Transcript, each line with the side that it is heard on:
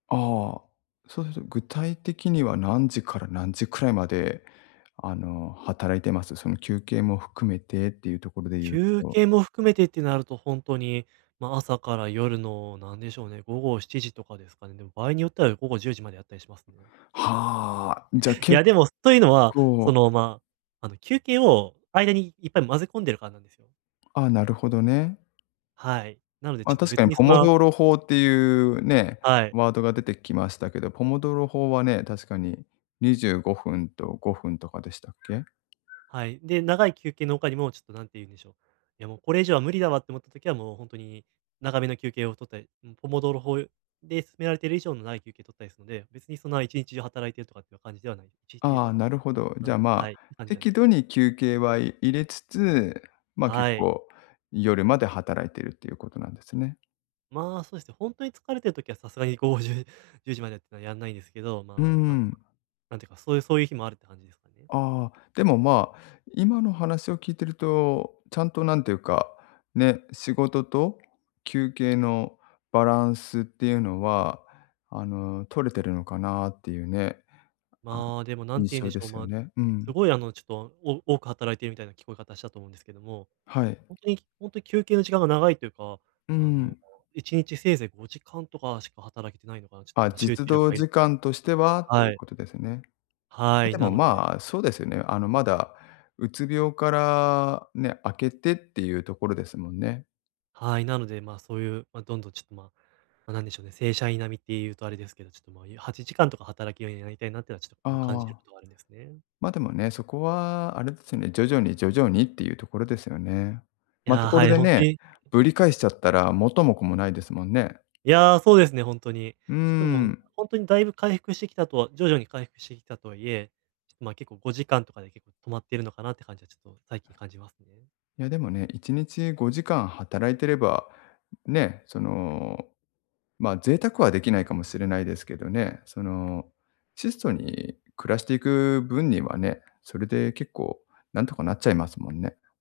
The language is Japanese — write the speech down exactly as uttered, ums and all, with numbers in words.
left: ああ、そうすると、具体的には何時から何時くらいまであの、働いてます？その休憩も含めてっていうところで言う
right: 休
left: と。
right: 憩も含めてってなるとほんとに、ま、朝から夜のなんでしょうね、午後しちじとかですかね。でも場合によっては午後じゅうじまでやったりしますね。
left: はあ、じゃ
right: い
left: 結
right: や、でも、というのは、そ
left: 構
right: の、ま、あの、休憩を間にいっぱい混ぜ込んでるからなんですよ。
left: ああ、なるほどね。
right: はい。なのでちょ
left: あ、
right: っと
left: 確か
right: 別
left: に
right: に
left: ポ
right: そん
left: モ
right: な
left: ドーロ法っていうね、
right: はい。
left: ワードが出てきましたけど、ポモドーロ法はね、確かに、にじゅうごふんとごふんとかでしたっけ？
right: はい、で、長い休憩の他にもちょっと何て言うんでしょう、「いやもう、これ以上は無理だわ」って思った時はもうほんとに長めの休憩を取ったり、うん、ポモドーロ法で勧められてる以上長い休憩取ったりするので、別にそんな、一日中働いてるとかっていう感じではない。一日中
left: あ
right: と
left: あ、
right: かも
left: なるほど。
right: あ
left: じゃあ、
right: の、
left: ま
right: は
left: あ、
right: い、って感じではな
left: 適
right: いです。
left: 度に休憩は入れつつ、ま、結
right: はい。
left: 構夜まで働いてるっていうことなんですね。
right: まあ、そうですね。ほんとに疲れてる時はさすがに午後じゅうじゅうじまでってのはやんないんですけど、
left: うー
right: ま、あの、
left: ん。
right: なんていうかそういうそういう日もあるって感じですかね。
left: ああ、でも、ま、今の話を聞いてると、ちゃんと何ていうか、ね、仕事と休憩のバランスっていうのはあの、取れてるのかなっていうね、あの
right: まあ、でも何て
left: 印
right: 言うん
left: 象
right: でし
left: で
right: ょう、
left: すよ
right: ま、
left: ね。う
right: す
left: ん。
right: ごいあのちょっと、お多く働いているみたいな聞こえ方したと思うんですけども、
left: はい。
right: ほんとにほんとに休憩の時間が長いというか、
left: う
right: あの
left: ん。
right: いちにちせいぜいごじかんとかしか働けてないのかな、ちょっと、
left: あ、
right: ま、集
left: 実
right: 中力
left: 働
right: がいる
left: 時間と
right: で、
left: してはとい
right: は
left: う
right: い。
left: ことですね。
right: は
left: え、
right: い、
left: で
right: な
left: も、
right: ので
left: まあ、そうですよね。あのまだ、うつ病からね、明けてっていうところですもんね。
right: はい、なので、ま、そういう、ま、どんどんちょっと、ま、ま、何でしょうね、正社員並みっていうとあれですけど、ちょっと、ま、ゆはちじかんとか働けるようになりたいなっていうのはちょっと
left: あ
right: こう、感じてる
left: あ。
right: ことがあるんですね。
left: ま、でもね、そこはあれですね、徐々に、徐々にっていうところですよね。
right: い
left: また
right: や、
left: こ
right: は
left: れ
right: い、
left: で
right: ほんと
left: ね、
right: にはい。
left: ぶり返しちゃったら元も子もないですもんね。
right: いや、そうですね、ほんとに。
left: うー
right: ちょっともう
left: ん。
right: ほんとに、だいぶ回復してきたとは徐々に回復してきたとはいえ、ちょっとまあ結構ごじかんとかで結構止まってるのかなって感じはちょっと最近感じますね。
left: いや、でもね、いちにちごじかん働いてれば、ね、その、ま、贅沢はできないかもしれないですけどね、その質素に暮らしていく分にはね、それで結構何とかなっちゃいますもんね。